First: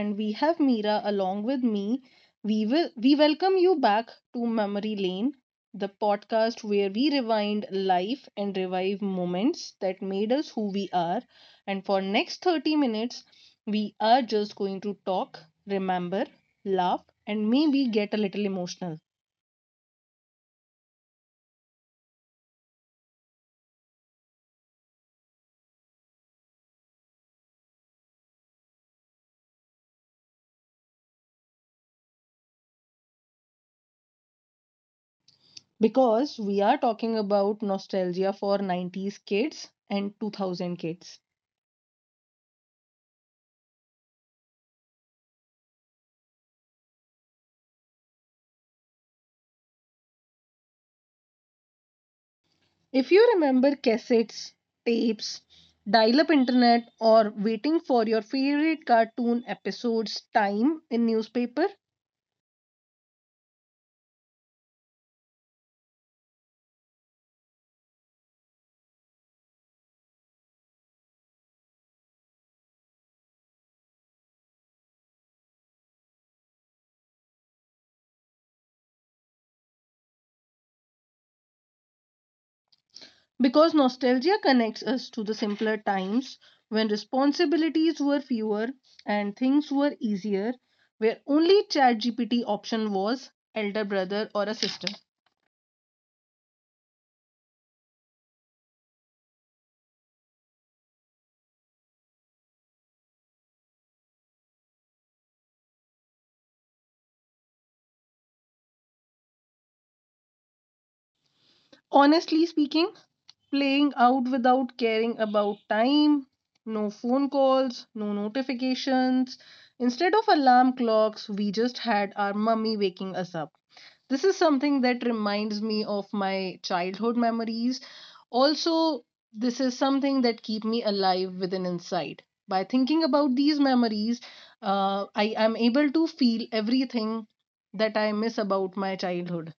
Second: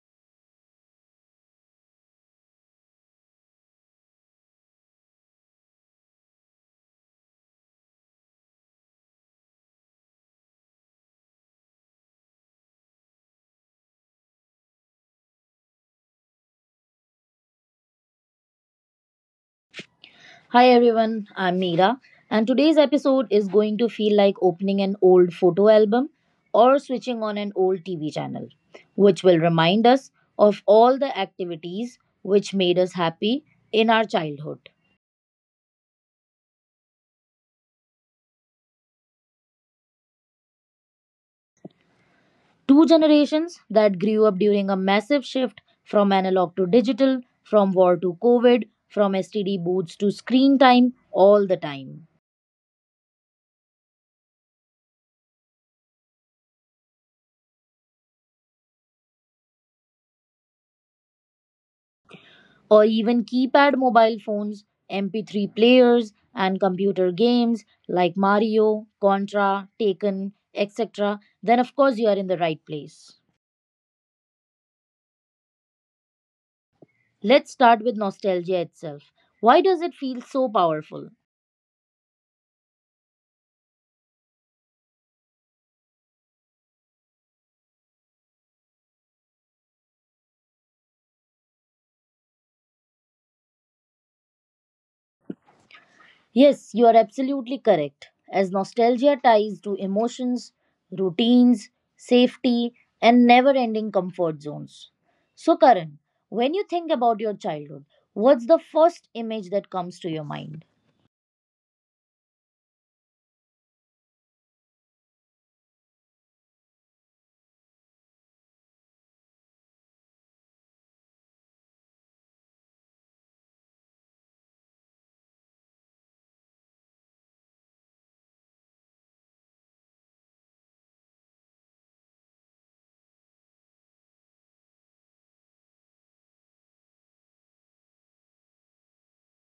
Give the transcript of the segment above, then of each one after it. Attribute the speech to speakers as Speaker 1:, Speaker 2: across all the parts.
Speaker 1: and we have Meera along with me. We welcome you back to Memory Lane, the podcast where we rewind life and revive moments that made us who we are. And for next 30 minutes, we are just going to talk, remember, laugh and maybe get a little emotional
Speaker 2: Hi everyone, I'm Meera, and today's episode is going to feel like opening an old photo album or switching on an old TV channel, which will remind us of all the activities which made us happy in our childhood.
Speaker 1: because we are talking about nostalgia for 90s kids and 2000 kids.
Speaker 2: Two generations that grew up during a massive shift from analog to digital, from war to COVID, from STD booths to screen time all the time.
Speaker 1: If you remember cassettes, tapes, dial up internet, or waiting for your favorite cartoon episode's time in newspaper,
Speaker 2: Or even keypad mobile phones, MP3 players, and computer games like Mario, Contra, Taken, etc., then of course you are in the right place. Let's start with nostalgia itself. Why does it feel so powerful?
Speaker 1: because nostalgia connects us to the simpler times when responsibilities were fewer and things were easier, where only ChatGPT option was elder brother or a sister.
Speaker 2: Yes, you are absolutely correct, as nostalgia ties to emotions, routines, safety, and never ending comfort zones. So, Karan, when you think about your childhood, what's the first image that comes to your mind?
Speaker 1: Honestly speaking, playing out without caring about time, no phone calls, no notifications. Instead of alarm clocks, we just had our mummy waking us up. This is something that reminds me of my childhood memories. Also, this is something that keep me alive within inside. By thinking about these memories, I am able to feel everything that I miss about my childhood.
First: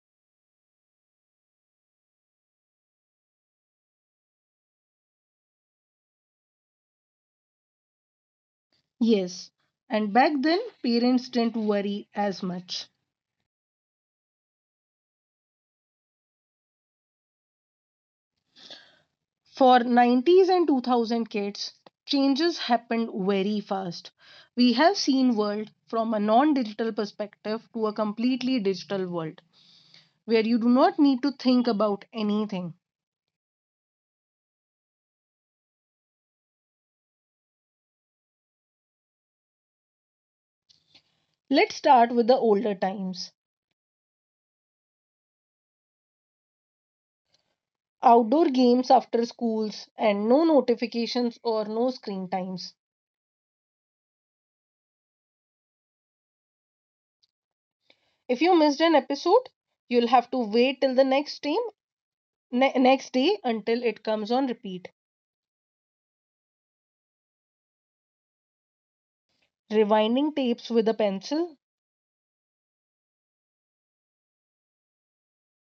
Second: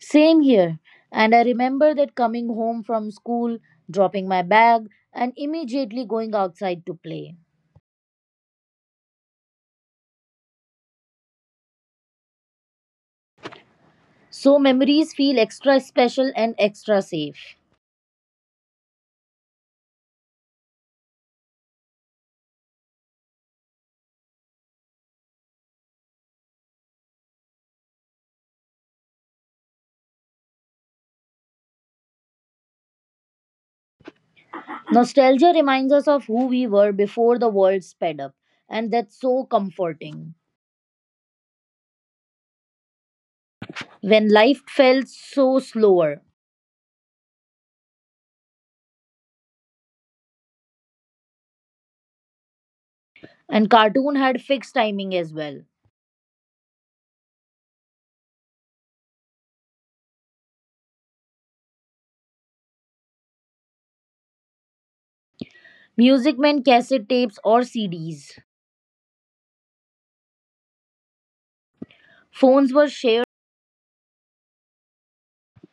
Speaker 2: Same here. And I remember that coming home from school, dropping my bag, and immediately going outside to play.
Speaker 1: Yes, and back then parents didn't worry as much.
Speaker 2: So memories feel extra special and extra safe.
Speaker 1: For 90s and 2000 kids, changes happened very fast. We have seen world from a non-digital perspective to a completely digital world where you do not need to think about anything.
Speaker 2: Nostalgia reminds us of who we were before the world sped up, and that's so comforting.
Speaker 1: Let's start with the older times.
Speaker 2: When life felt so slower,
Speaker 1: Outdoor games after schools and no notifications or no screen times.
Speaker 2: and cartoon had fixed timing as well.
Speaker 1: If you missed an episode, you'll have to wait till the next stream next day until it comes on repeat.
Speaker 2: Music meant cassette tapes or CDs.
Speaker 1: Rewinding tapes with a pencil?
Speaker 2: Phones were shared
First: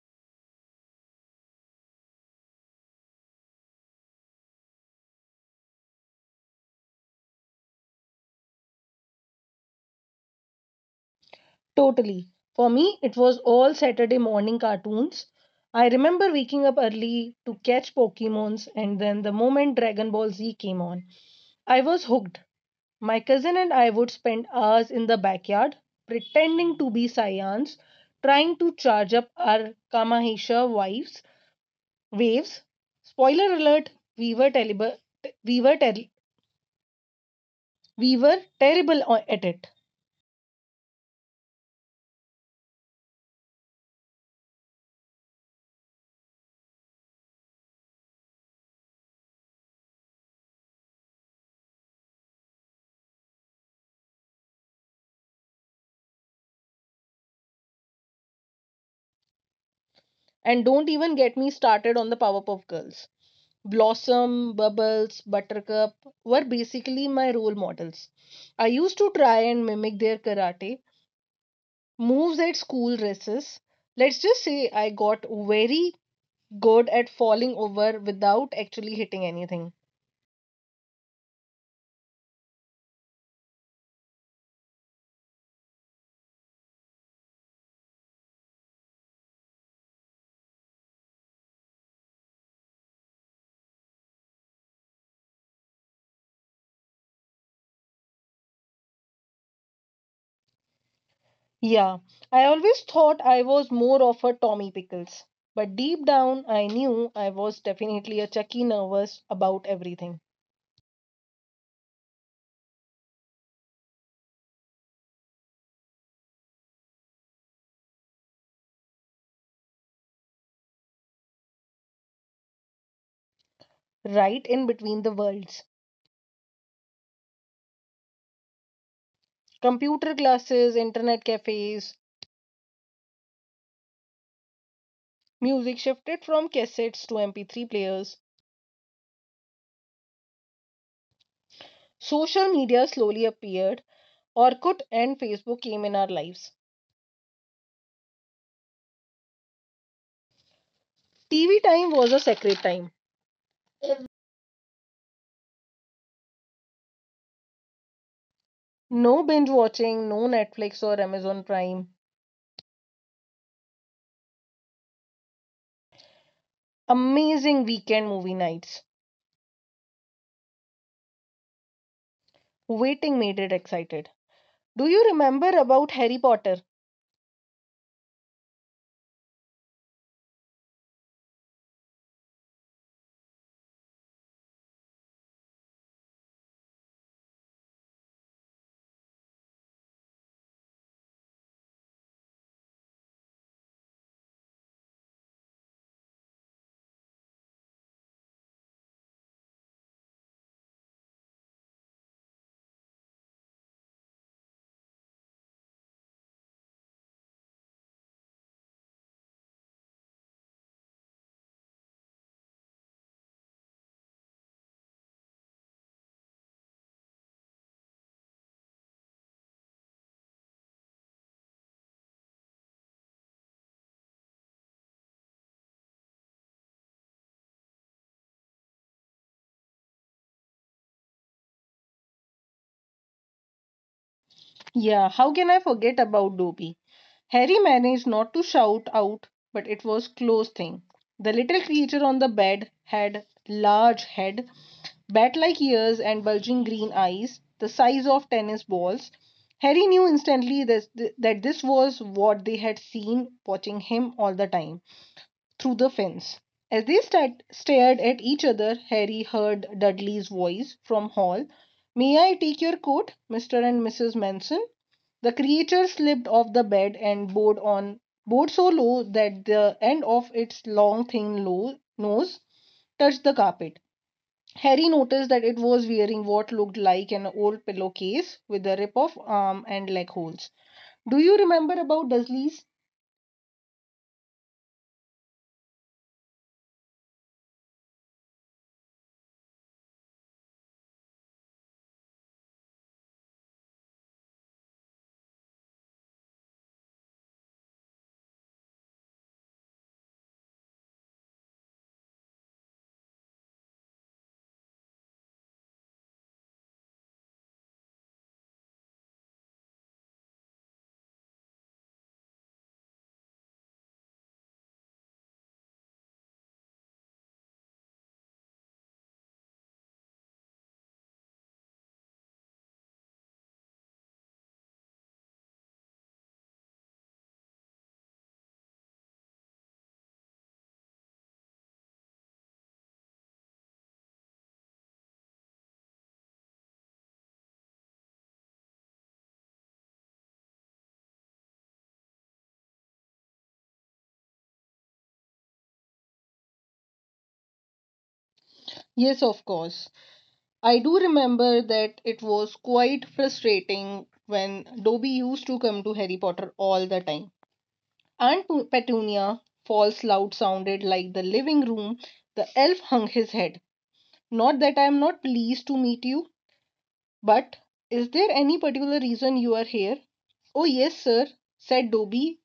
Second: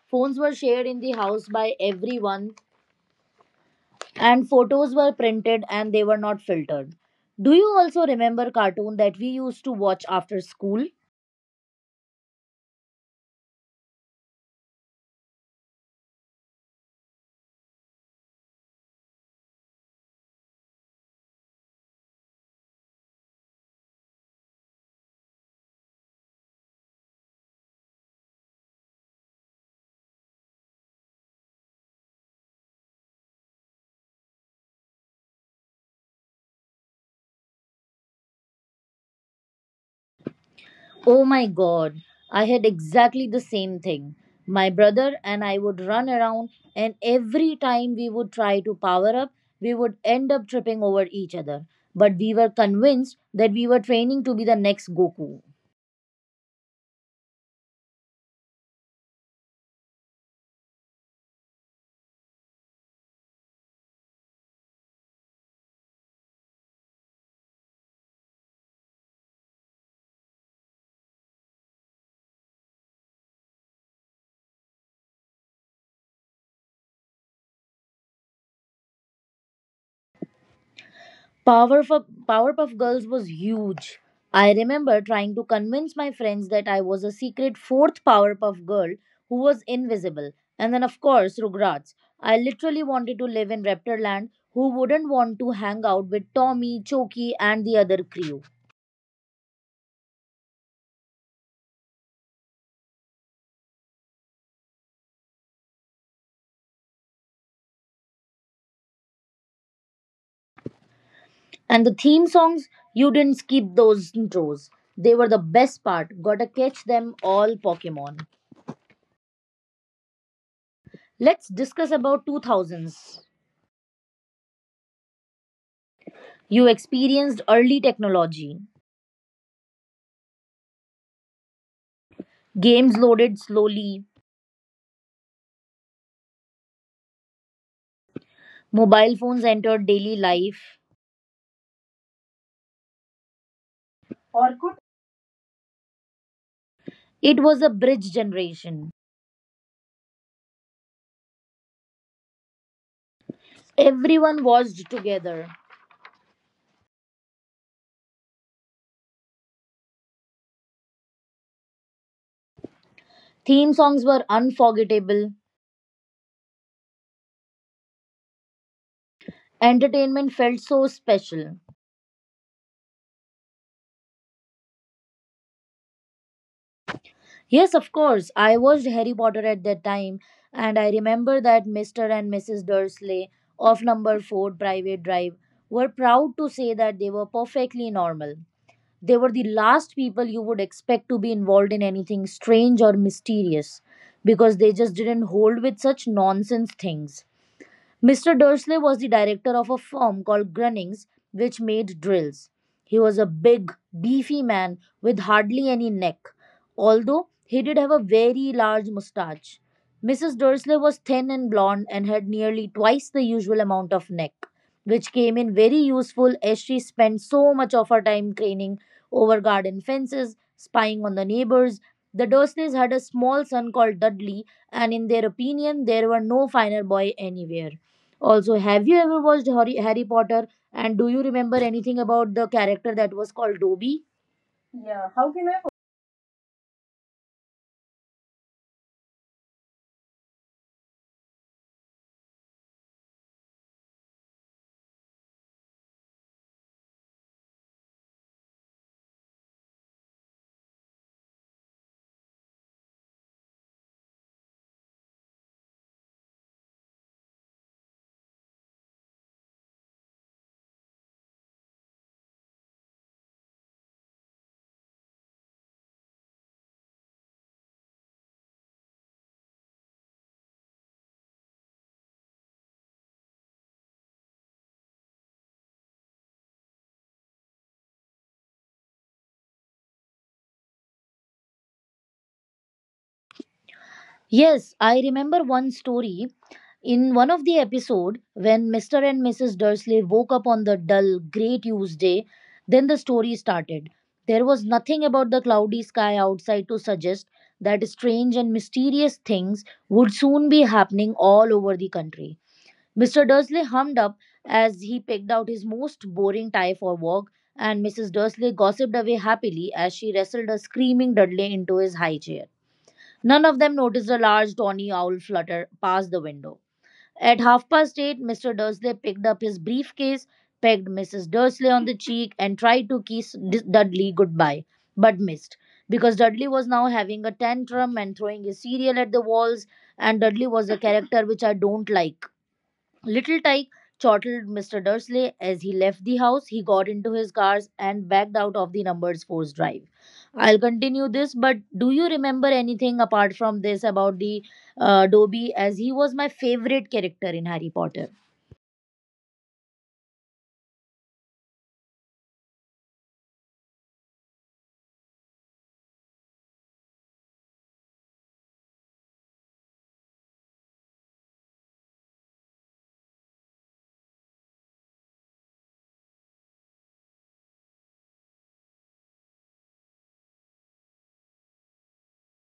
Speaker 2: phones were shared in the house by everyone, and photos were printed and they were not filtered. Do you also remember cartoon that we used to watch after school?
Speaker 1: Totally. For me, it was all Saturday morning cartoons. I remember waking up early to catch Pokemons, and then the moment Dragon Ball Z came on, I was hooked. My cousin and I would spend hours in the backyard pretending to be Saiyans, trying to charge up our Kamahisha waves. Spoiler alert, we were terrible. we were ter- We were terrible at it.
Speaker 2: Oh my god, I had exactly the same thing. My brother and I would run around, and every time we would try to power up, we would end up tripping over each other. But we were convinced that we were training to be the next Goku.
Speaker 1: And don't even get me started on the Powerpuff Girls. Blossom, Bubbles, Buttercup were basically my role models. I used to try and mimic their karate moves at school races. Let's just say I got very good at falling over without actually hitting anything.
Speaker 2: Powerpuff Girls was huge. I remember trying to convince my friends that I was a secret fourth Powerpuff girl who was invisible. And then, of course, Rugrats. I literally wanted to live in Raptorland. Who wouldn't want to hang out with Tommy, Choki, and the other crew?
Speaker 1: Yeah, I always thought I was more of a Tommy Pickles. But deep down, I knew I was definitely a Chucky nervous about everything.
Speaker 2: And the theme songs, you didn't skip those intros. They were the best part. Gotta catch them all Pokemon. Let's discuss about 2000s.
Speaker 1: Right in between the worlds.
Speaker 2: You experienced early technology.
Speaker 1: Computer classes, internet cafes,
Speaker 2: Games loaded slowly.
Speaker 1: music shifted from cassettes to MP3 players,
Speaker 2: Mobile phones entered daily life.
Speaker 1: social media slowly appeared, Orkut and Facebook came in our lives.
Speaker 2: It was a bridge generation.
Speaker 1: TV time was a sacred time.
Speaker 2: Everyone watched together.
Speaker 1: No binge watching, no Netflix or Amazon Prime.
Speaker 2: Theme songs were unforgettable.
Speaker 1: Amazing weekend movie nights.
Speaker 2: Entertainment felt so special.
Speaker 1: Waiting made it excited. Do you remember about Harry Potter?
Speaker 2: Yes, of course, I watched Harry Potter at that time, and I remember that Mr. and Mrs. Dursley of number 4 Private Drive were proud to say that they were perfectly normal. They were the last people you would expect to be involved in anything strange or mysterious because they just didn't hold with such nonsense things. Mr. Dursley was the director of a firm called Grunnings, which made drills. He was a big, beefy man with hardly any neck, although he did have a very large mustache. Mrs. Dursley was thin and blonde and had nearly twice the usual amount of neck, which came in very useful as she spent so much of her time craning over garden fences, spying on the neighbors. The Dursleys had a small son called Dudley, and in their opinion, there were no finer boy anywhere. Also, have you ever watched Harry Potter? And do you remember anything about the character that was called Dobby?
Speaker 1: Yeah, how can I forget about Dobby? Harry managed not to shout out, but it was close thing. The little creature on the bed had large head, bat-like ears and bulging green eyes, the size of tennis balls. Harry knew instantly this, that this was what they had seen watching him all the time through the fence. As they stared at each other, Harry heard Dudley's voice from hall. May I take your coat, Mr. and Mrs. Manson? The creature slipped off the bed and bowed so low that the end of its long thin low nose touched the carpet. Harry noticed that it was wearing what looked like an old pillowcase with a rip of arm and leg holes. Do you remember about Dudley's?
Speaker 2: Yes, I remember one story in one of the episode when Mr. and Mrs. Dursley woke up on the dull grey Tuesday, then the story started. There was nothing about the cloudy sky outside to suggest that strange and mysterious things would soon be happening all over the country. Mr. Dursley hummed up as he picked out his most boring tie for work, and Mrs. Dursley gossiped away happily as she wrestled a screaming Dudley into his high chair. None of them noticed a large tawny owl flutter past the window. At half past eight, Mr. Dursley picked up his briefcase, pegged Mrs. Dursley on the cheek, and tried to kiss Dudley goodbye, but missed because Dudley was now having a tantrum and throwing his cereal at the walls, and Dudley was a character which I don't like. Little Tyke, chortled Mr. Dursley as he left the house. He got into his cars and backed out of the numbers force drive. I'll continue this, but do you remember anything apart from this about the Dobby, as he was my favorite character in Harry Potter?
Speaker 1: Yes, of course. I do remember that it was quite frustrating when Dobby used to come to Harry Potter all the time. Aunt Petunia false loud sounded like the living room. The elf hung his head. Not that I am not pleased to meet you, but is there any particular reason you are here? Oh, yes, sir, said Dobby.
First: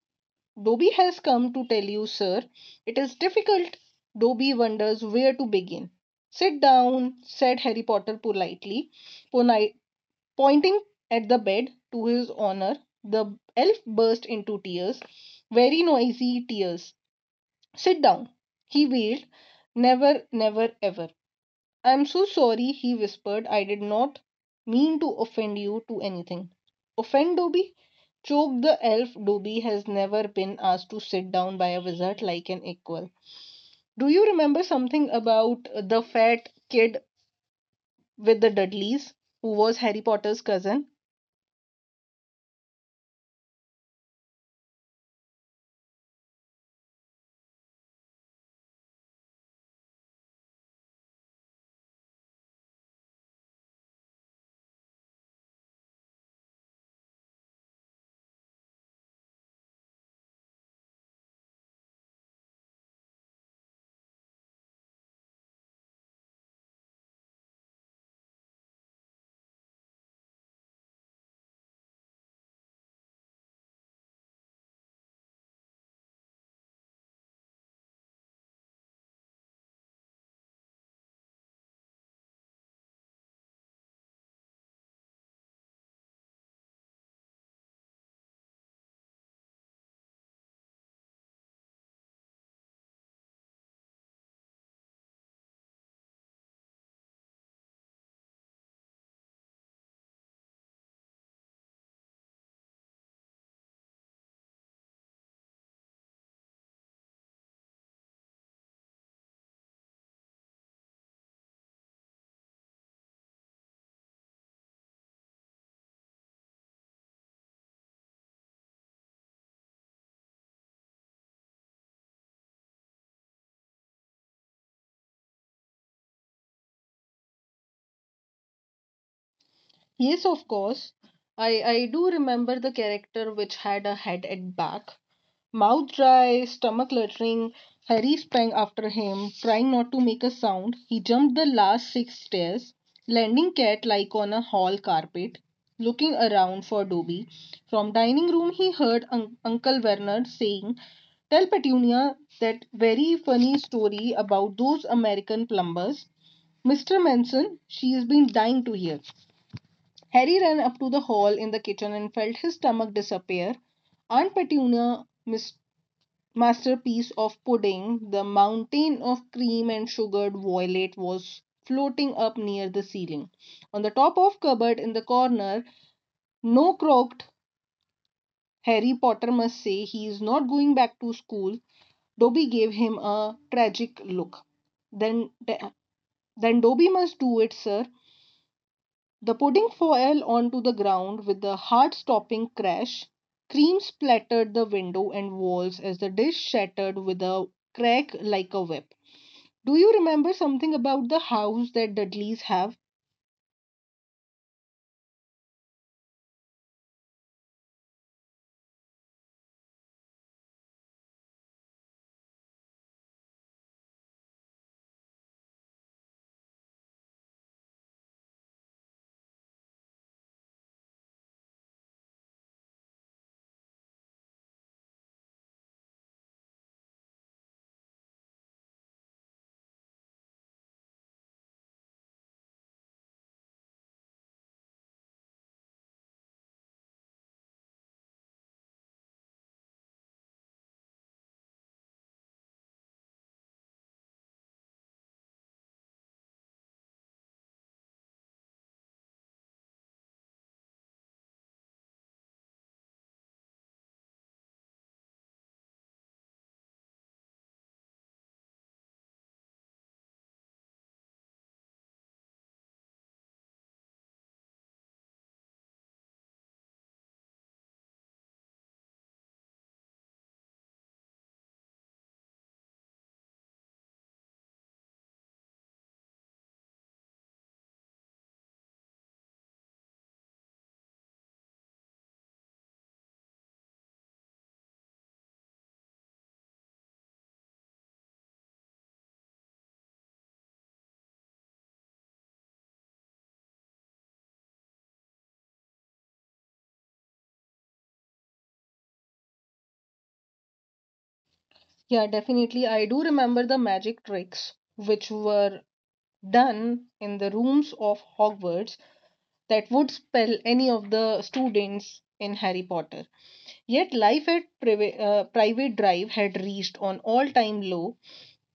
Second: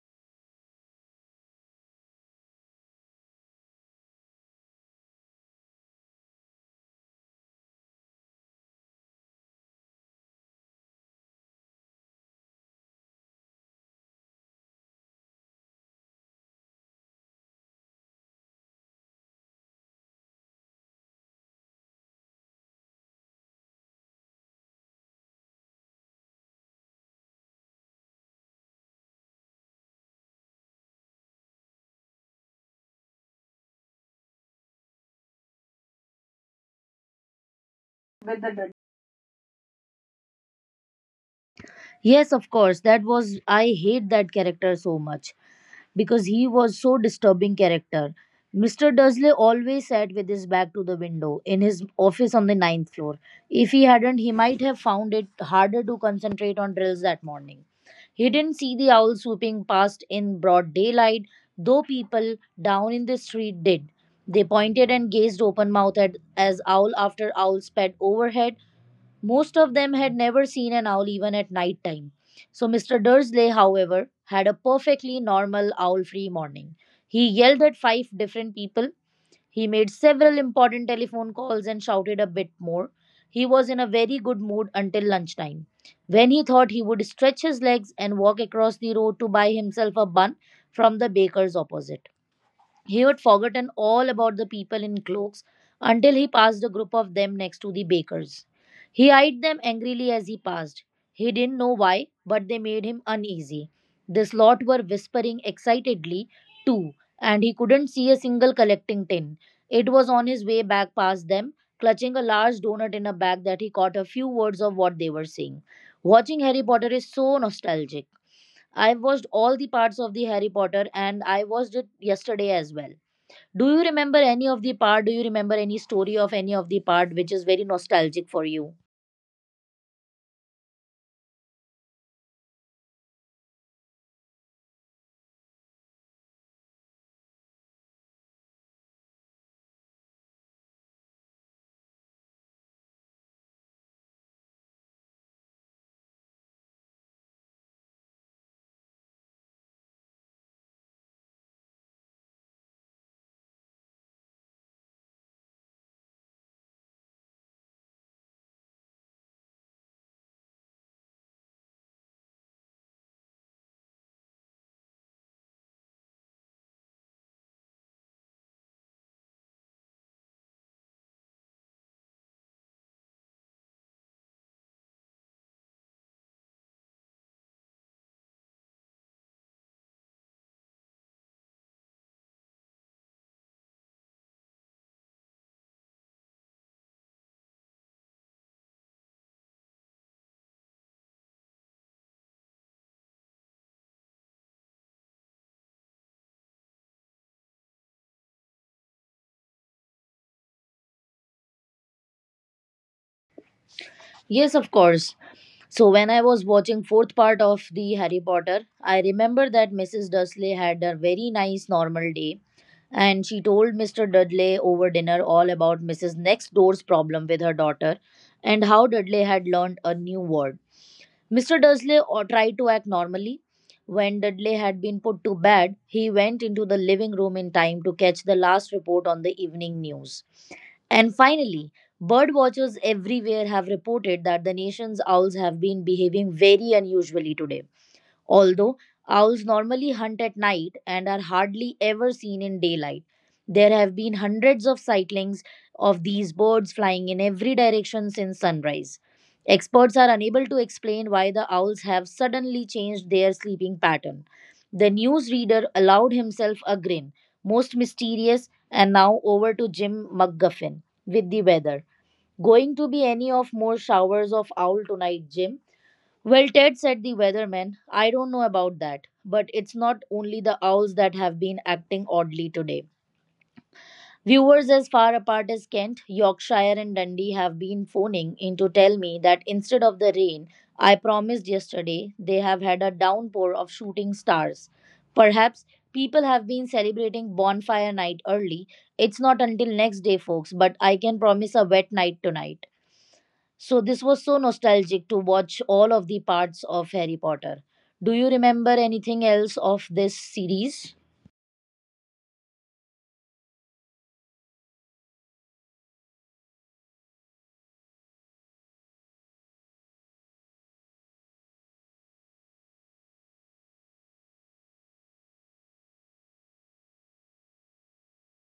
Speaker 1: Dobby has come to tell you, sir. It is difficult. Dobby wonders where to begin. Sit down, said Harry Potter politely. Poni- Pointing at the bed to his honor, the elf burst into tears, very noisy tears. Sit down, he wailed. Never, never, ever. I am so sorry, he whispered. I did not mean to offend you to anything. Offend Dobby? Choked the elf, Dobby has never been asked to sit down by a wizard like an equal. Do you remember something about the fat kid with the Dudleys, who was Harry Potter's cousin?
Speaker 2: Yes, of course. That was, I hate that character so much because he was so disturbing character. Mr. Dursley always sat with his back to the window in his office on the ninth floor. If he hadn't, he might have found it harder to concentrate on drills that morning. He didn't see the owl swooping past in broad daylight, though people down in the street did. They pointed and gazed open mouthed as owl after owl sped overhead, most of them had never seen an owl even at night time. So Mr. Dursley, however, had a perfectly normal owl free morning. He yelled at five different people. He made several important telephone calls and shouted a bit more. He was in a very good mood until lunchtime, when he thought he would stretch his legs and walk across the road to buy himself a bun from the baker's opposite. He had forgotten all about the people in cloaks until he passed a group of them next to the baker's. He eyed them angrily as he passed. He didn't know why, but they made him uneasy. This lot were whispering excitedly, too, and he couldn't see a single collecting tin. It was on his way back past them, clutching a large donut in a bag, that he caught a few words of what they were saying. Watching Harry Potter is so nostalgic. I've watched all the parts of the Harry Potter and I watched it yesterday as well. Do you remember any of the part? Do you remember any story of any of the part which is very nostalgic for you?
Speaker 1: Yes, of course. I do remember the character which had a head at back, mouth dry, stomach luttering. Harry sprang after him, trying not to make a sound. He jumped the last six stairs, landing cat like on a hall carpet, looking around for Dobby. From dining room, he heard Uncle Werner saying, "Tell Petunia that very funny story about those American plumbers, Mr. Manson. She has been dying to hear." Harry ran up to the hall in the kitchen and felt his stomach disappear. Aunt Petunia, masterpiece of pudding, the mountain of cream and sugared violet was floating up near the ceiling. On the top of cupboard in the corner, no croaked Harry Potter must say he is not going back to school. Dobby gave him a tragic look. Then, then Dobby must do it, sir. The pudding fell onto the ground with a heart stopping crash. Cream splattered the window and walls as the dish shattered with a crack like a whip. Do you remember something about the house that Dudleys have?
Speaker 2: Yes, of course. So when I was watching fourth part of the Harry Potter, I remember that Mrs. Dursley had a very nice normal day and she told Mr. Dudley over dinner all about Mrs. Next Door's problem with her daughter and how Dudley had learned a new word. Mr. Dursley or tried to act normally. When Dudley had been put to bed, he went into the living room in time to catch the last report on the evening news. And finally, bird watchers everywhere have reported that the nation's owls have been behaving very unusually today. Although owls normally hunt at night and are hardly ever seen in daylight, there have been hundreds of sightings of these birds flying in every direction since sunrise. Experts are unable to explain why the owls have suddenly changed their sleeping pattern. The newsreader allowed himself a grin. Most mysterious, and now over to Jim McGuffin with the weather. Going to be any of more showers of owl tonight, Jim? Well, Ted, said the weatherman. I don't know about that, but it's not only the owls that have been acting oddly today. Viewers as far apart as Kent, Yorkshire, and Dundee have been phoning in to tell me that instead of the rain I promised yesterday, they have had a downpour of shooting stars. Perhaps people have been celebrating bonfire night early. It's not until next day, folks, but I can promise a wet night tonight. So this was so nostalgic to watch all of the parts of Harry Potter. Do you remember anything else of this series?
Speaker 1: Yeah, definitely. I do remember the magic tricks which were done in the rooms of Hogwarts that would spell any of the students in Harry Potter. Yet life at Private Drive had reached an all time low.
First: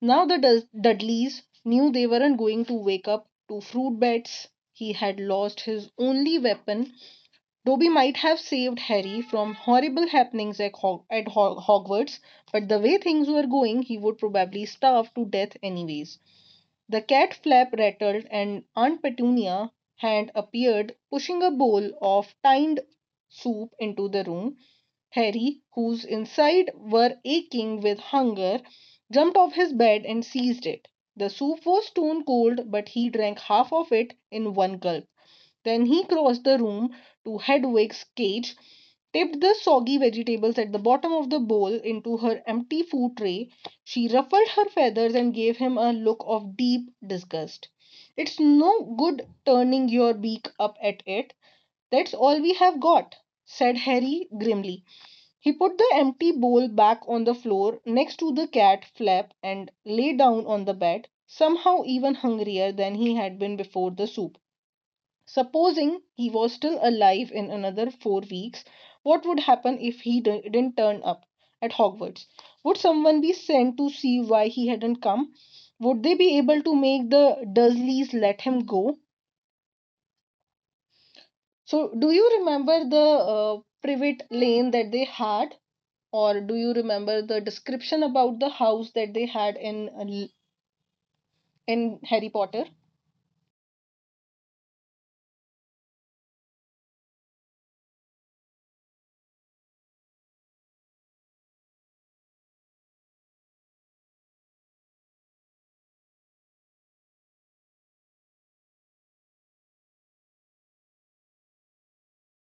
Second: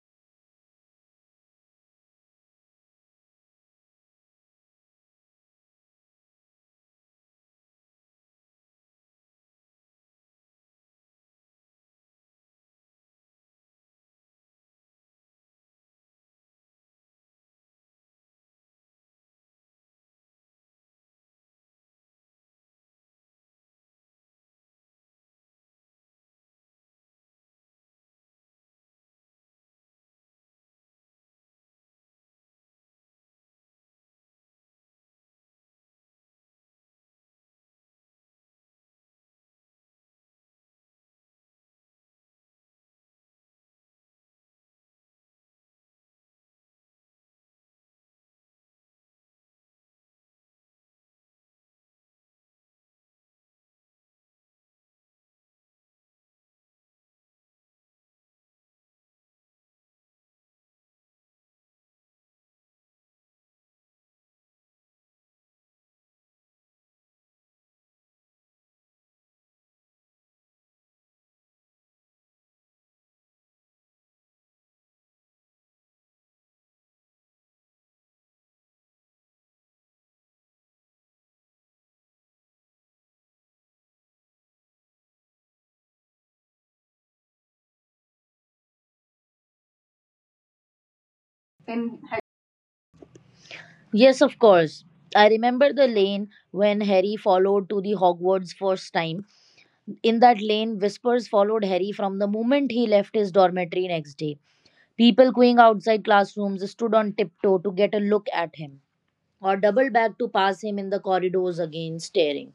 Speaker 1: Now the Dudleys knew they weren't going to wake up to fruit bats. He had lost his only weapon. Dobby might have saved Harry from horrible happenings at Hogwarts, but the way things were going, he would probably starve to death anyways. The cat flap rattled, and Aunt Petunia had appeared, pushing a bowl of tinned soup into the room. Harry, whose inside were aching with hunger, jumped off his bed and seized it. The soup was stone cold, but he drank half of it in one gulp. Then he crossed the room to Hedwig's cage, tipped the soggy vegetables at the bottom of the bowl into her empty food tray. She ruffled her feathers and gave him a look of deep disgust. It's no good turning your beak up at it. That's all we have got, said Harry grimly. He put the empty bowl back on the floor next to the cat flap and lay down on the bed, somehow even hungrier than he had been before the soup. Supposing he was still alive in another 4 weeks, what would happen if he didn't turn up at Hogwarts? Would someone be sent to see why he hadn't come? Would they be able to make the Dursleys let him go? So, do you remember the privet lane that they had? Or do you remember the description about the house that they had in Harry Potter?
Speaker 2: Yes, of course. I remember the lane when Harry followed to the Hogwarts first time. In that lane, whispers followed Harry from the moment he left his dormitory next day. People going outside classrooms stood on tiptoe to get a look at him, or doubled back to pass him in the corridors again, staring.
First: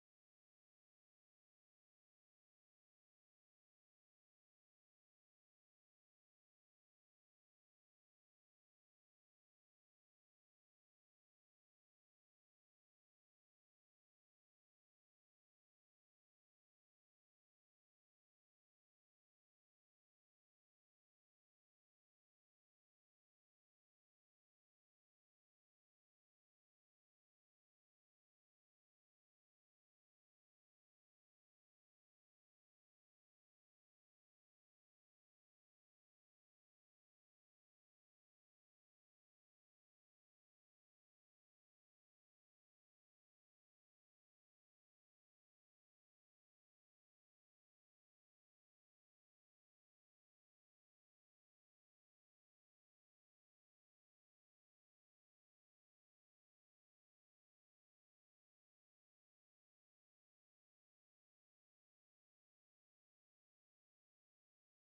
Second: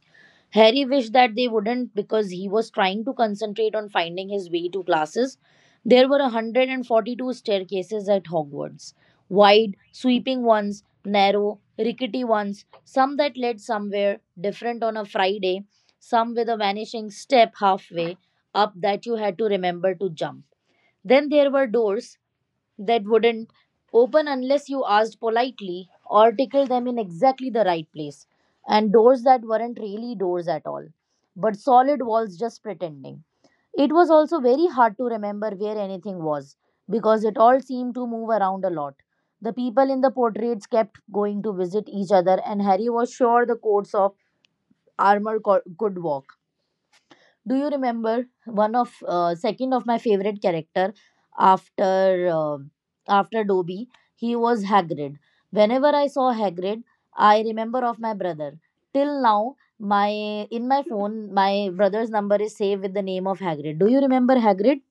Speaker 2: Harry wished that they wouldn't because he was trying to concentrate on finding his way to classes. There were 142 staircases at Hogwarts, wide, sweeping ones, narrow, rickety ones, some that led somewhere different on a Friday, some with a vanishing step halfway up that you had to remember to jump. Then there were doors that wouldn't open unless you asked politely or tickled them in exactly the right place, and doors that weren't really doors at all, but solid walls just pretending. It was also very hard to remember where anything was because it all seemed to move around a lot. The people in the portraits kept going to visit each other, and Harry was sure the coats of armor could walk. Do you remember one of, second of my favorite character after, after Dobby? He was Hagrid. Whenever I saw Hagrid, I remember of my brother. Till now, my in my phone, my brother's number is saved with the name of Hagrid. Do you remember Hagrid?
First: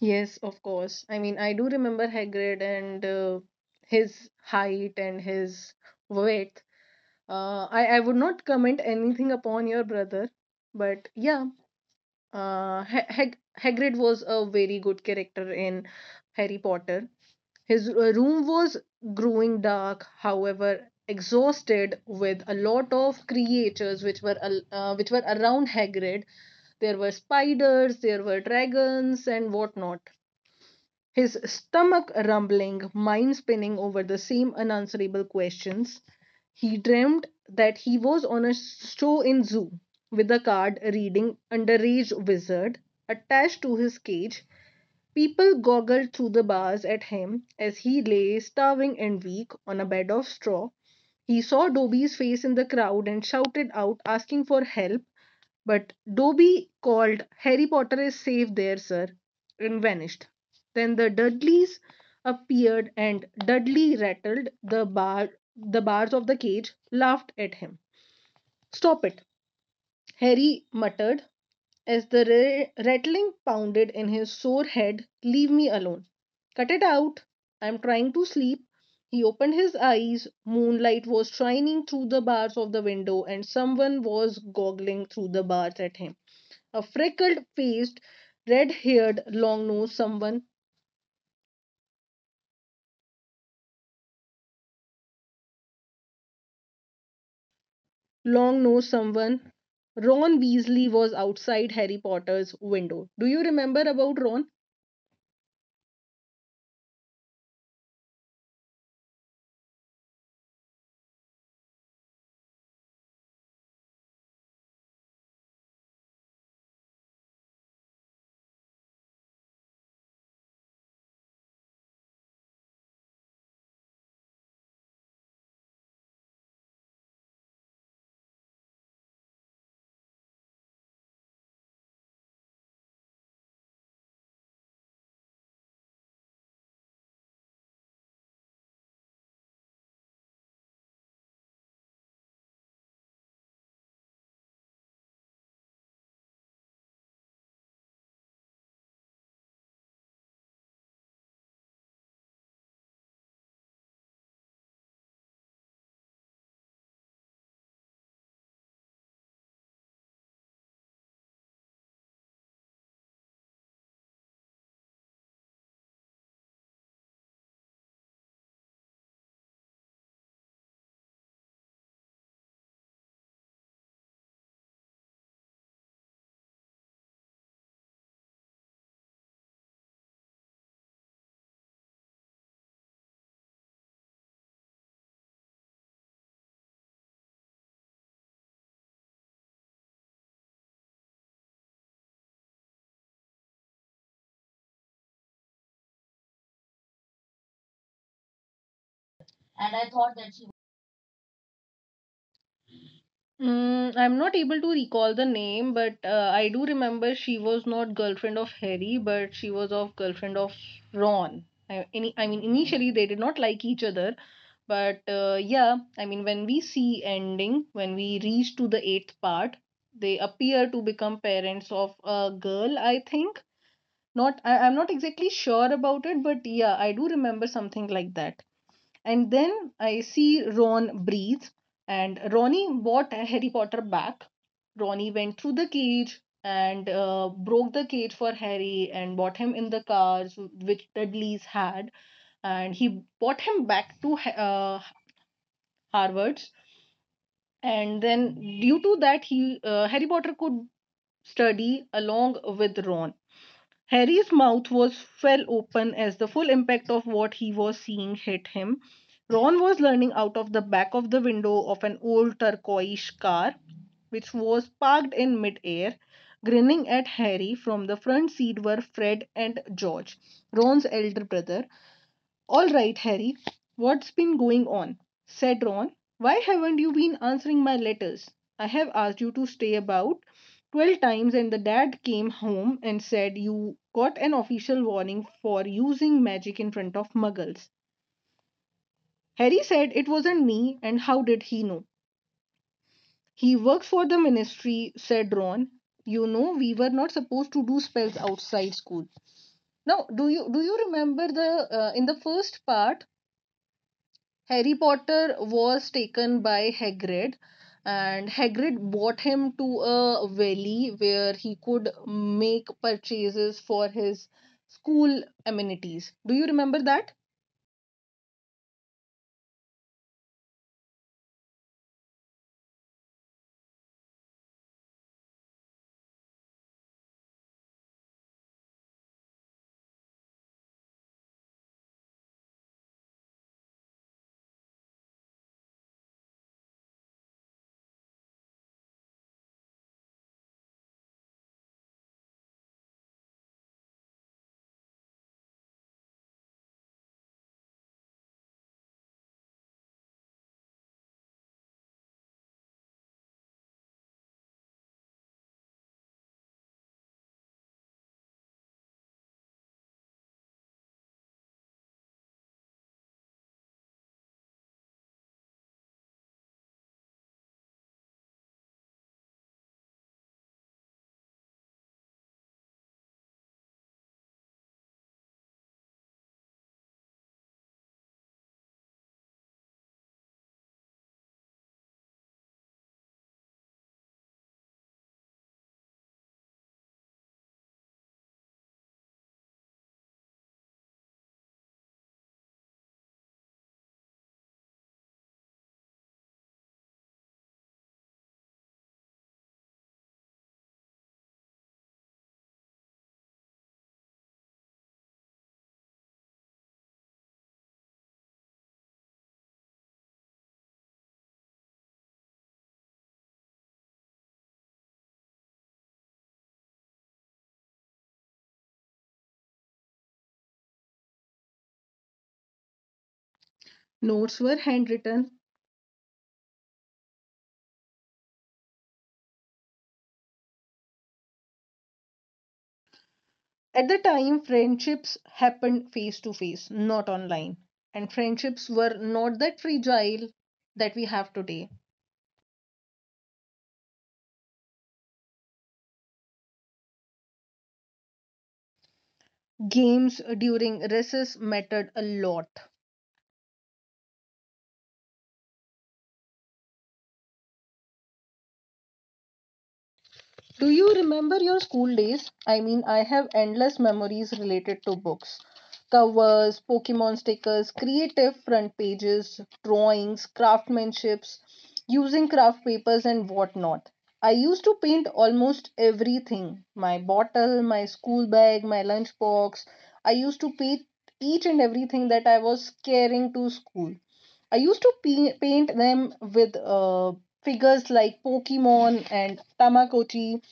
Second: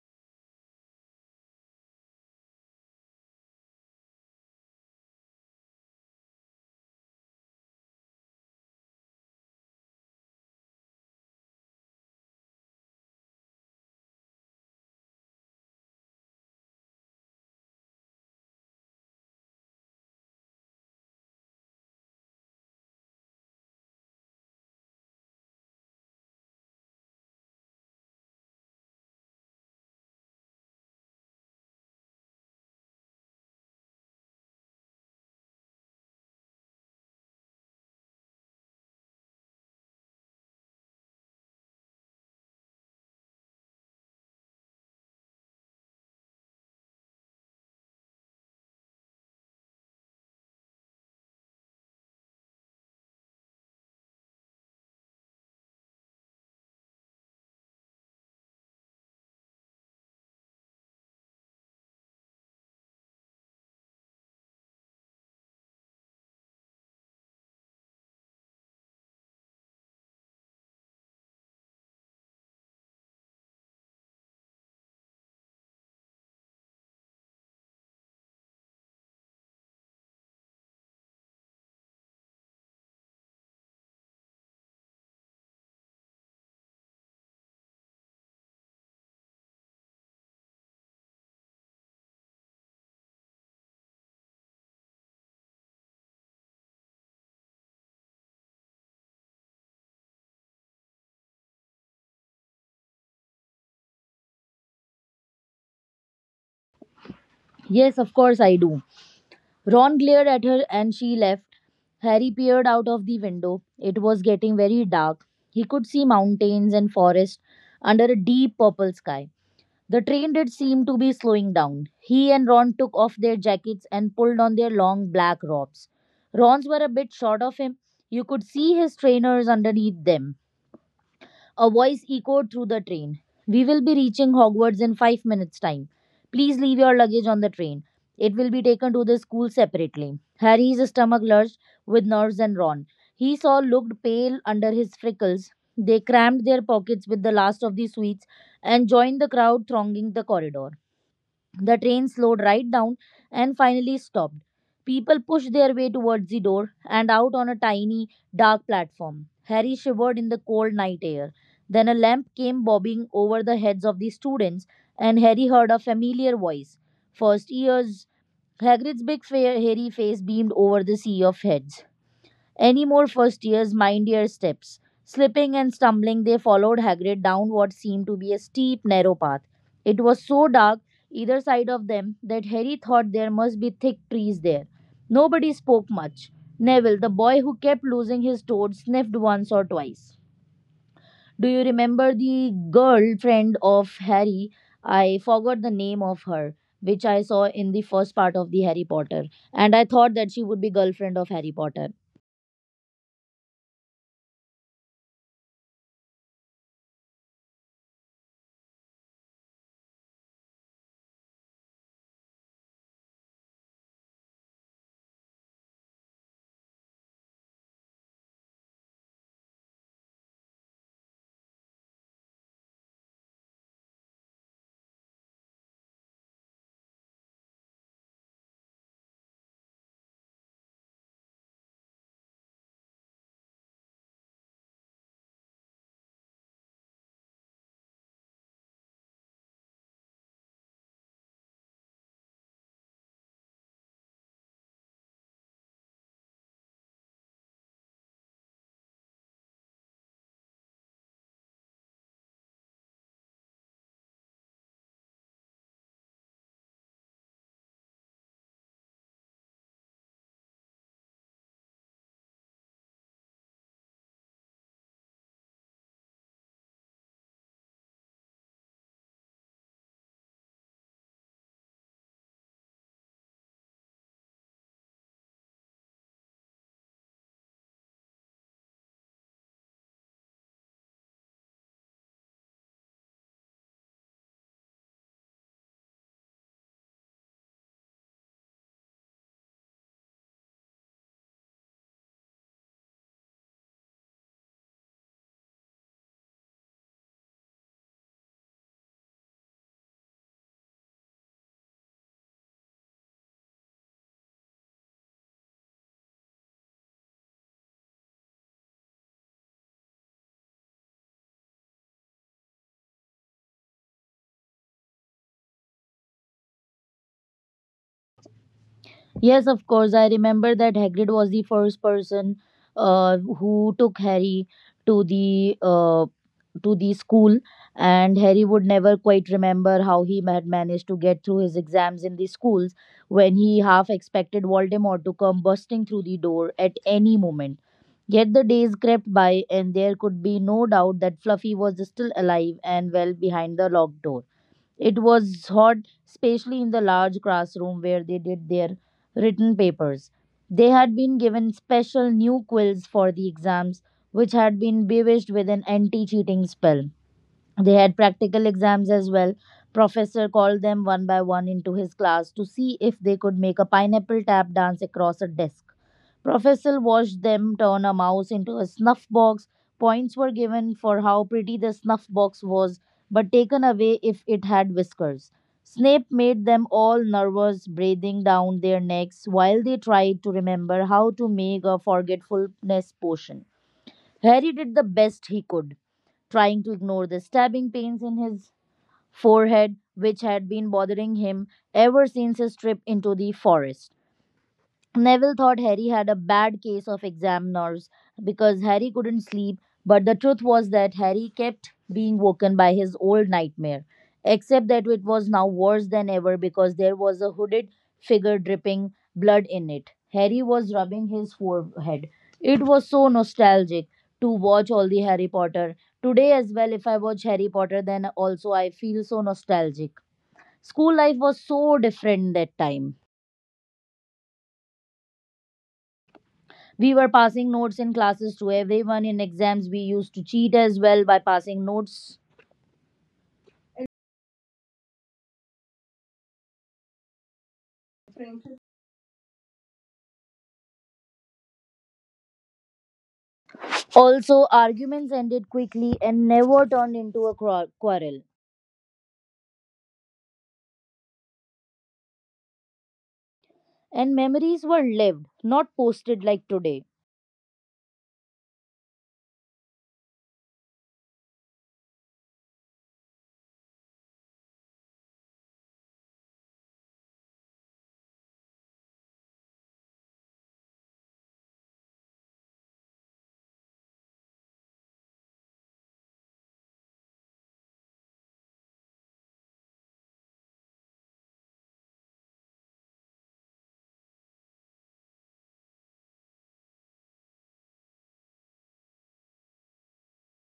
Speaker 1: Yes, of course. I mean, I do remember Hagrid and his height and his weight. I would not comment anything upon your brother, but yeah, Hagrid was a very good character in Harry Potter. His room was growing dark, however, exhausted with a lot of creatures which were around Hagrid. There were spiders, there were dragons, and whatnot. His stomach rumbling, mind spinning over the same unanswerable questions. He dreamt that he was on a show in zoo with a card reading underage wizard attached to his cage. People goggled through the bars at him as he lay starving and weak on a bed of straw. He saw Dobie's face in the crowd and shouted out, asking for help. But Dobie called, Harry Potter is safe there, sir, and vanished. Then the Dudleys appeared and Dudley rattled the bars of the cage, laughed at him. Stop it, Harry muttered as the rattling pounded in his sore head. Leave me alone. Cut it out. I'm trying to sleep. He opened his eyes. Moonlight was shining through the bars of the window, and someone was goggling through the bars at him. A freckled faced, red haired, long nosed someone. Long nosed someone. Ron Weasley was outside Harry Potter's window. Do you remember about Ron?
Speaker 2: Yes, of course I do. Ron glared at her and she left. Harry peered out of the window. It was getting very dark. He could see mountains and forest under a deep purple sky. The train did seem to be slowing down. He and Ron took off their jackets and pulled on their long black robes. Ron's were a bit short of him. You could see his trainers underneath them. A voice echoed through the train. We will be reaching Hogwarts in 5 minutes' time. Please leave your luggage on the train. It will be taken to the school separately. Harry's stomach lurched with nerves and Ron. He saw looked pale under his freckles. They crammed their pockets with the last of the sweets and joined the crowd thronging the corridor. The train slowed right down and finally stopped. People pushed their way towards the door and out on a tiny, dark platform. Harry shivered in the cold night air. Then a lamp came bobbing over the heads of the students, and Harry heard a familiar voice. First years, Hagrid's big, fair, hairy face beamed over the sea of heads. Any more first years mind your steps. Slipping and stumbling, they followed Hagrid down what seemed to be a steep, narrow path. It was so dark either side of them that Harry thought there must be thick trees there. Nobody spoke much. Neville, the boy who kept losing his toad, sniffed once or twice. Do you remember the girlfriend of Harry? I forgot the name of her, which I saw in the first part of the Harry Potter,
Speaker 1: And
Speaker 2: and I
Speaker 1: I thought
Speaker 2: thought that
Speaker 1: that.
Speaker 2: she would be girlfriend of Harry Potter.
Speaker 1: Mm, I'm not able to recall the name, but I do remember she was not girlfriend of Harry, but she was of girlfriend of Ron. I mean, initially they did not like each other, but yeah, I mean, when we see ending, when we reach to the eighth part, they appear to become parents of a girl. I think not. I'm not exactly sure about it, but yeah, I do remember something like that. And then I see Ron breathe, and Ronnie bought Harry Potter back. Ronnie went through the cage and broke the cage for Harry and bought him in the cars which Dudley's had, and he bought him back to Harvard's. And then, due to that, he Harry Potter could study along with Ron. Harry's mouth was fell open as the full impact of what he was seeing hit him. Ron was leaning out of the back of the window of an old turquoise car, which was parked in midair, grinning at Harry from the front seat were Fred and George, Ron's elder brother. All right, Harry, what's been going on? Said Ron. Why haven't you been answering my letters? I have asked you to stay about 12 times, and the dad came home and said you got an official warning for using magic in front of muggles. Harry said it wasn't me, and how did he know? He works for the ministry, said Ron. You know, we were not supposed to do spells outside school. Now, do you remember the in the first part Harry Potter was taken by Hagrid, and Hagrid brought him to a valley where he could make purchases for his school amenities. Do you remember that?
Speaker 2: Yes, of course. I remember that Hagrid was the first person who took Harry to the uh, to the school, and Harry would never quite remember how he had managed to get through his exams in the schools when he half expected Voldemort to come busting through the door at any moment. Yet the days crept by, and there could be no doubt that Fluffy was still alive and well behind the locked door. It was hot, especially in the large classroom where they did their written papers. They had been given special new quills for the exams, which had been bewitched with an anti cheating spell. They had practical exams as well. Professor called them one by one into his class to see if they could make a pineapple tap dance across a desk. Professor watched them turn a mouse into a snuff box. Points were given for how pretty the snuff box was, but taken away if it had whiskers. Snape made them all nervous, breathing down their necks while they tried to remember how to make a forgetfulness potion. Harry did the best he could trying to ignore the stabbing pains in his forehead, which had been bothering him ever since his trip into the forest. Neville thought Harry had a bad case of exam nerves because Harry couldn't sleep, but the truth was that Harry kept being woken by his old nightmare. Except that it was now worse than ever because there was a hooded figure dripping blood in it. Harry was rubbing his forehead. It was so nostalgic to watch all the Harry Potter. Today, as well, if I watch Harry Potter, then also I feel so nostalgic. School life was so different that time.
Speaker 1: Notes were handwritten.
Speaker 2: We were passing notes in classes to everyone. In exams, we used to cheat as well by passing notes.
Speaker 1: At the time, friendships happened face to face, not online. And friendships were not that fragile that we have today.
Speaker 2: Also, arguments ended quickly and never turned into a quarrel.
Speaker 1: Games during recess mattered a lot.
Speaker 2: And memories were lived, not posted like today.
Speaker 1: Do you remember your school days? I mean, I have endless memories related to books. Covers, Pokemon stickers, creative front pages, drawings, craftsmanships, using craft papers, and whatnot. I used to paint almost everything, my bottle, my school bag, my lunchbox. I used to paint each and everything that I was carrying to school. I used to paint them with figures like Pokemon and Tamagotchi.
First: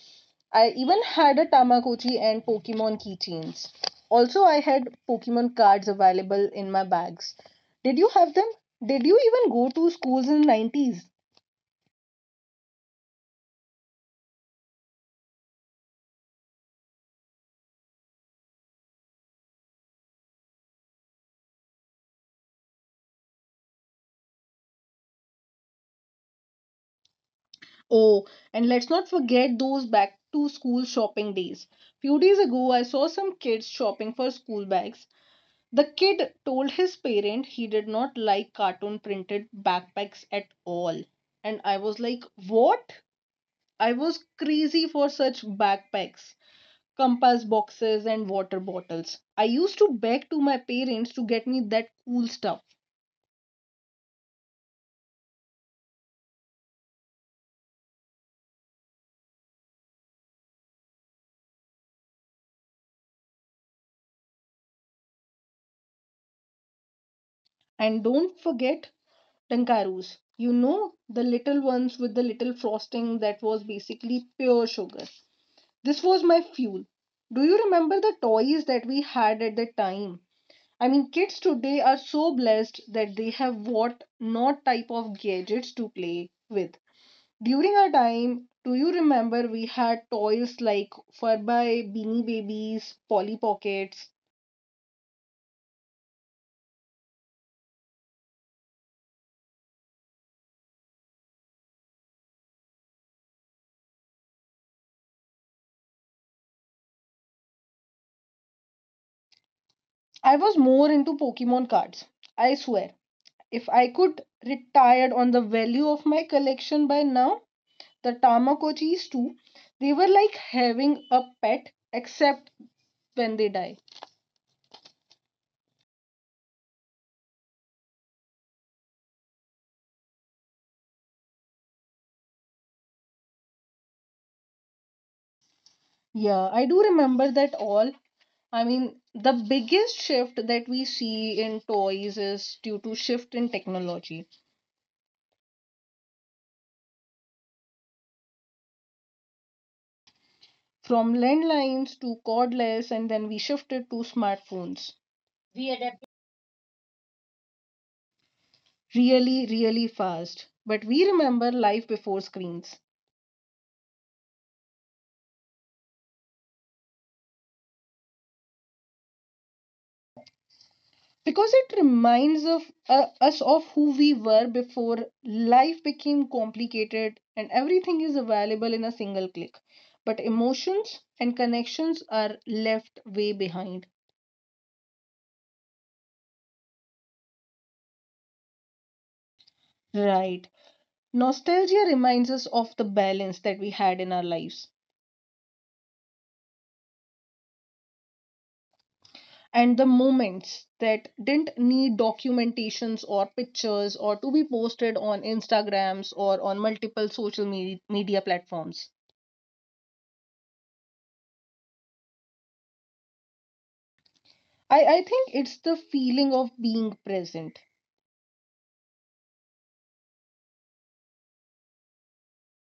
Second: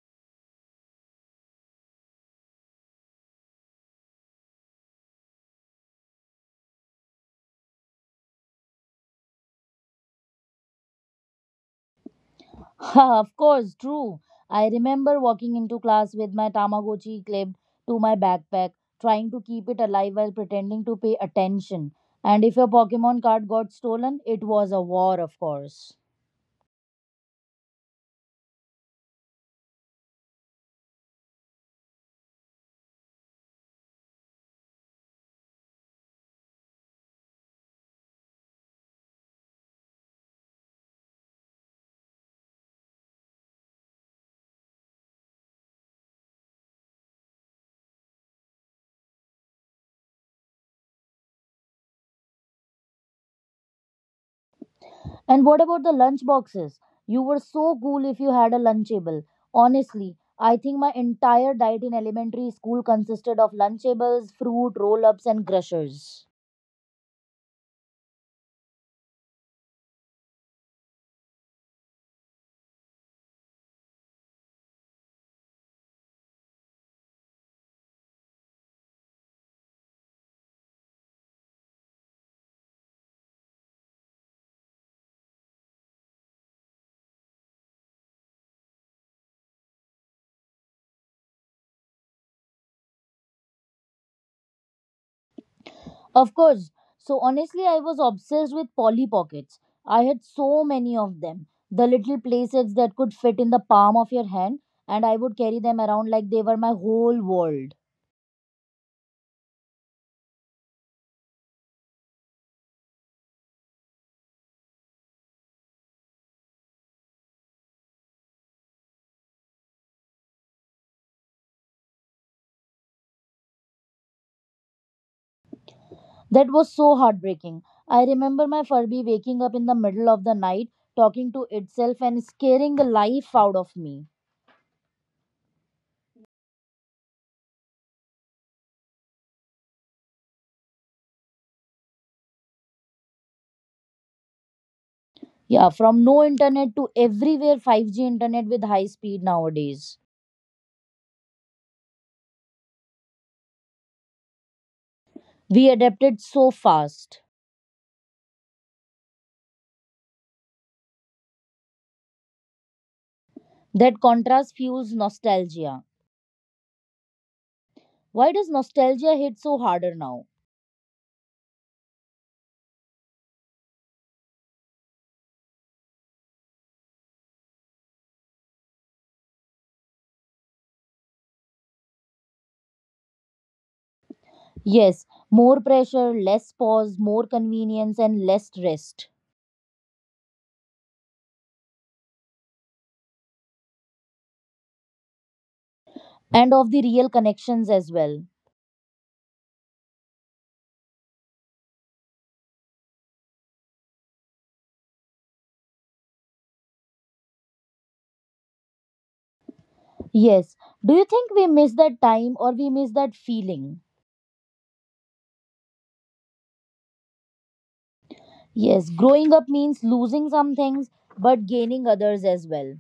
Speaker 1: I even had a Tamagotchi and Pokemon keychains. Also, I had Pokemon cards available in my bags. Did you have them? Did you even go to schools in '90s?
Speaker 2: Of course, true. I remember walking into class with my Tamagotchi clipped to my backpack, trying to keep it alive while pretending to pay attention. And if your Pokemon card got stolen, it was a war, of course.
Speaker 1: Oh, and let's not forget those back to school shopping days. Few days ago, I saw some kids shopping for school bags. The kid told his parent he did not like cartoon printed backpacks at all. And I was like, "What?" I was crazy for such backpacks, compass boxes and water bottles. I used to beg to my parents to get me that cool stuff.
Speaker 2: And what about the lunch boxes? You were so cool if you had a lunchable. Honestly, I think my entire diet in elementary school consisted of lunchables, fruit, roll ups, and crushers.
Speaker 1: And don't forget Tankarus. You know, the little ones with the little frosting that was basically pure sugar. This was my fuel. Do you remember the toys that we had at the time? I mean, kids today are so blessed that they have what not type of gadgets to play with. During our time, do you remember we had toys like Furby, Beanie Babies, Polly Pockets?
Speaker 2: Of course, so honestly, I was obsessed with Polly Pockets. I had so many of them. The little playsets that could fit in the palm of your hand, and I would carry them around like they were my whole world.
Speaker 1: I was more into Pokemon cards. I swear, if I could retired on the value of my collection by now, the Tamagotchis too, they were like having a pet except when they die.
Speaker 2: That was so heartbreaking. I remember my Furby waking up in the middle of the night, talking to itself and scaring the life out of me.
Speaker 1: Yeah, I do remember that all. I mean, the biggest shift that we see in toys is due to shift in technology,
Speaker 2: Yeah, from no internet to everywhere 5G internet with high speed nowadays.
Speaker 1: from landlines to cordless, and then we shifted to smartphones.
Speaker 2: We
Speaker 1: We adapted.
Speaker 2: adapted so fast.
Speaker 1: Really, really fast. But we remember life before screens
Speaker 2: That contrast fuels nostalgia. Why does nostalgia hit so harder now?
Speaker 1: because it reminds of us of who we were before life became complicated and everything is available in a single click. But emotions and connections are left way behind.
Speaker 2: Yes, more pressure, less pause, more convenience, and less rest.
Speaker 1: Right. Nostalgia reminds us of the balance that we had in our lives,
Speaker 2: And of the real connections as well.
Speaker 1: and the moments that didn't need documentations or pictures or to be posted on Instagrams or on multiple social media platforms.
Speaker 2: Yes. Do you think we miss that time or we miss that feeling?
Speaker 1: I think it's the feeling of being present.
Speaker 2: Yes, growing up means losing some things but gaining others as well.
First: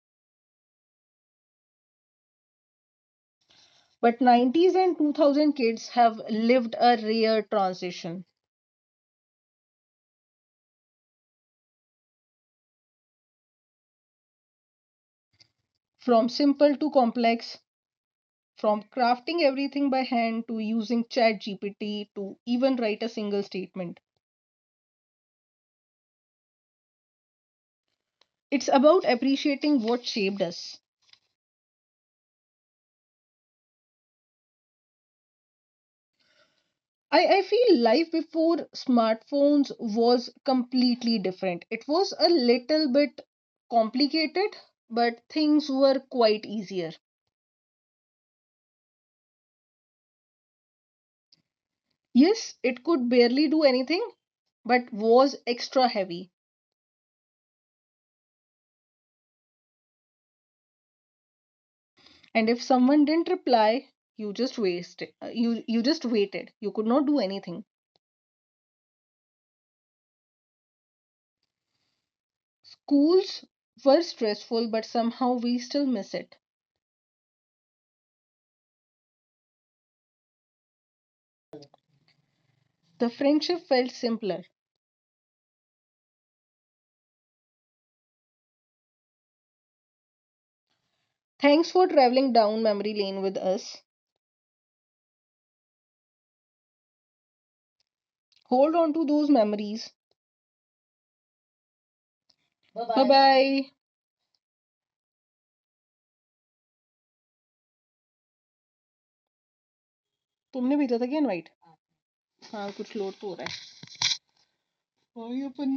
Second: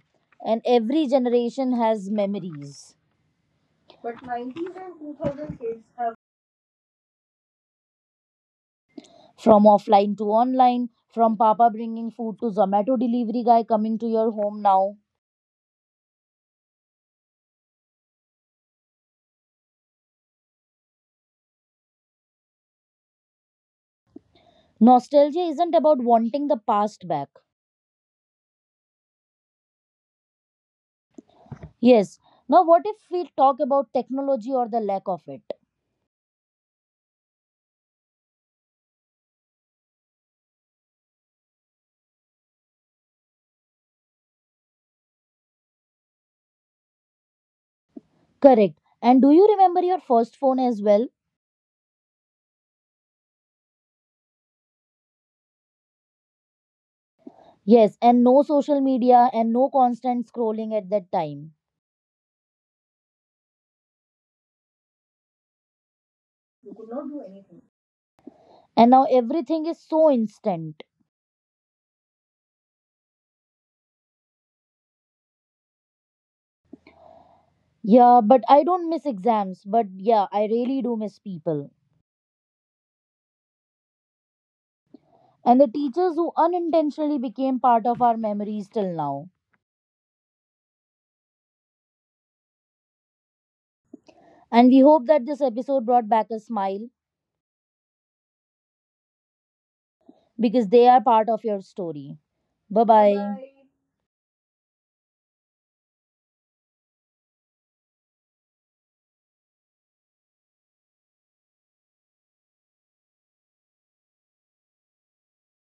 Speaker 2: And every generation has memories
Speaker 1: But '90s and 2000 kids have lived a rare transition
Speaker 2: from offline to online, from Papa bringing food to Zomato delivery guy coming to your home now.
Speaker 1: from simple to complex, from crafting everything by hand to using ChatGPT to even write a single statement.
Speaker 2: Nostalgia isn't about wanting the past back.
Speaker 1: It's about appreciating what shaped us.
Speaker 2: Yes. Now, what if we talk about technology or the lack of it?
Speaker 1: I feel life before smartphones was completely different. It was a little bit complicated, but things were quite easier.
Speaker 2: Correct. And do you remember your first phone as well?
Speaker 1: Yes, it could barely do anything, but was extra heavy.
Speaker 2: Yes, and no social media and no constant scrolling at that time.
Speaker 1: And if someone didn't reply, you just wasted. You just waited. You could not do anything.
Speaker 2: And now everything is so instant.
Speaker 1: Schools were stressful, but somehow we still miss it.
Speaker 2: Yeah, but I don't miss exams, but yeah, I really do miss people.
Speaker 1: The friendship felt simpler.
Speaker 2: And the teachers who unintentionally became part of our memories till now.
Speaker 1: Thanks for traveling down memory lane with us.
Speaker 2: And we hope that this episode brought back a smile
Speaker 1: hold on to those memories.
Speaker 2: because they are part of your story. Bye
Speaker 1: Bye bye
Speaker 2: bye.
Speaker 1: Bye. तुमने भेजा था क्या invite? हाँ, कुछ load तो हो रहा है भाई अपन.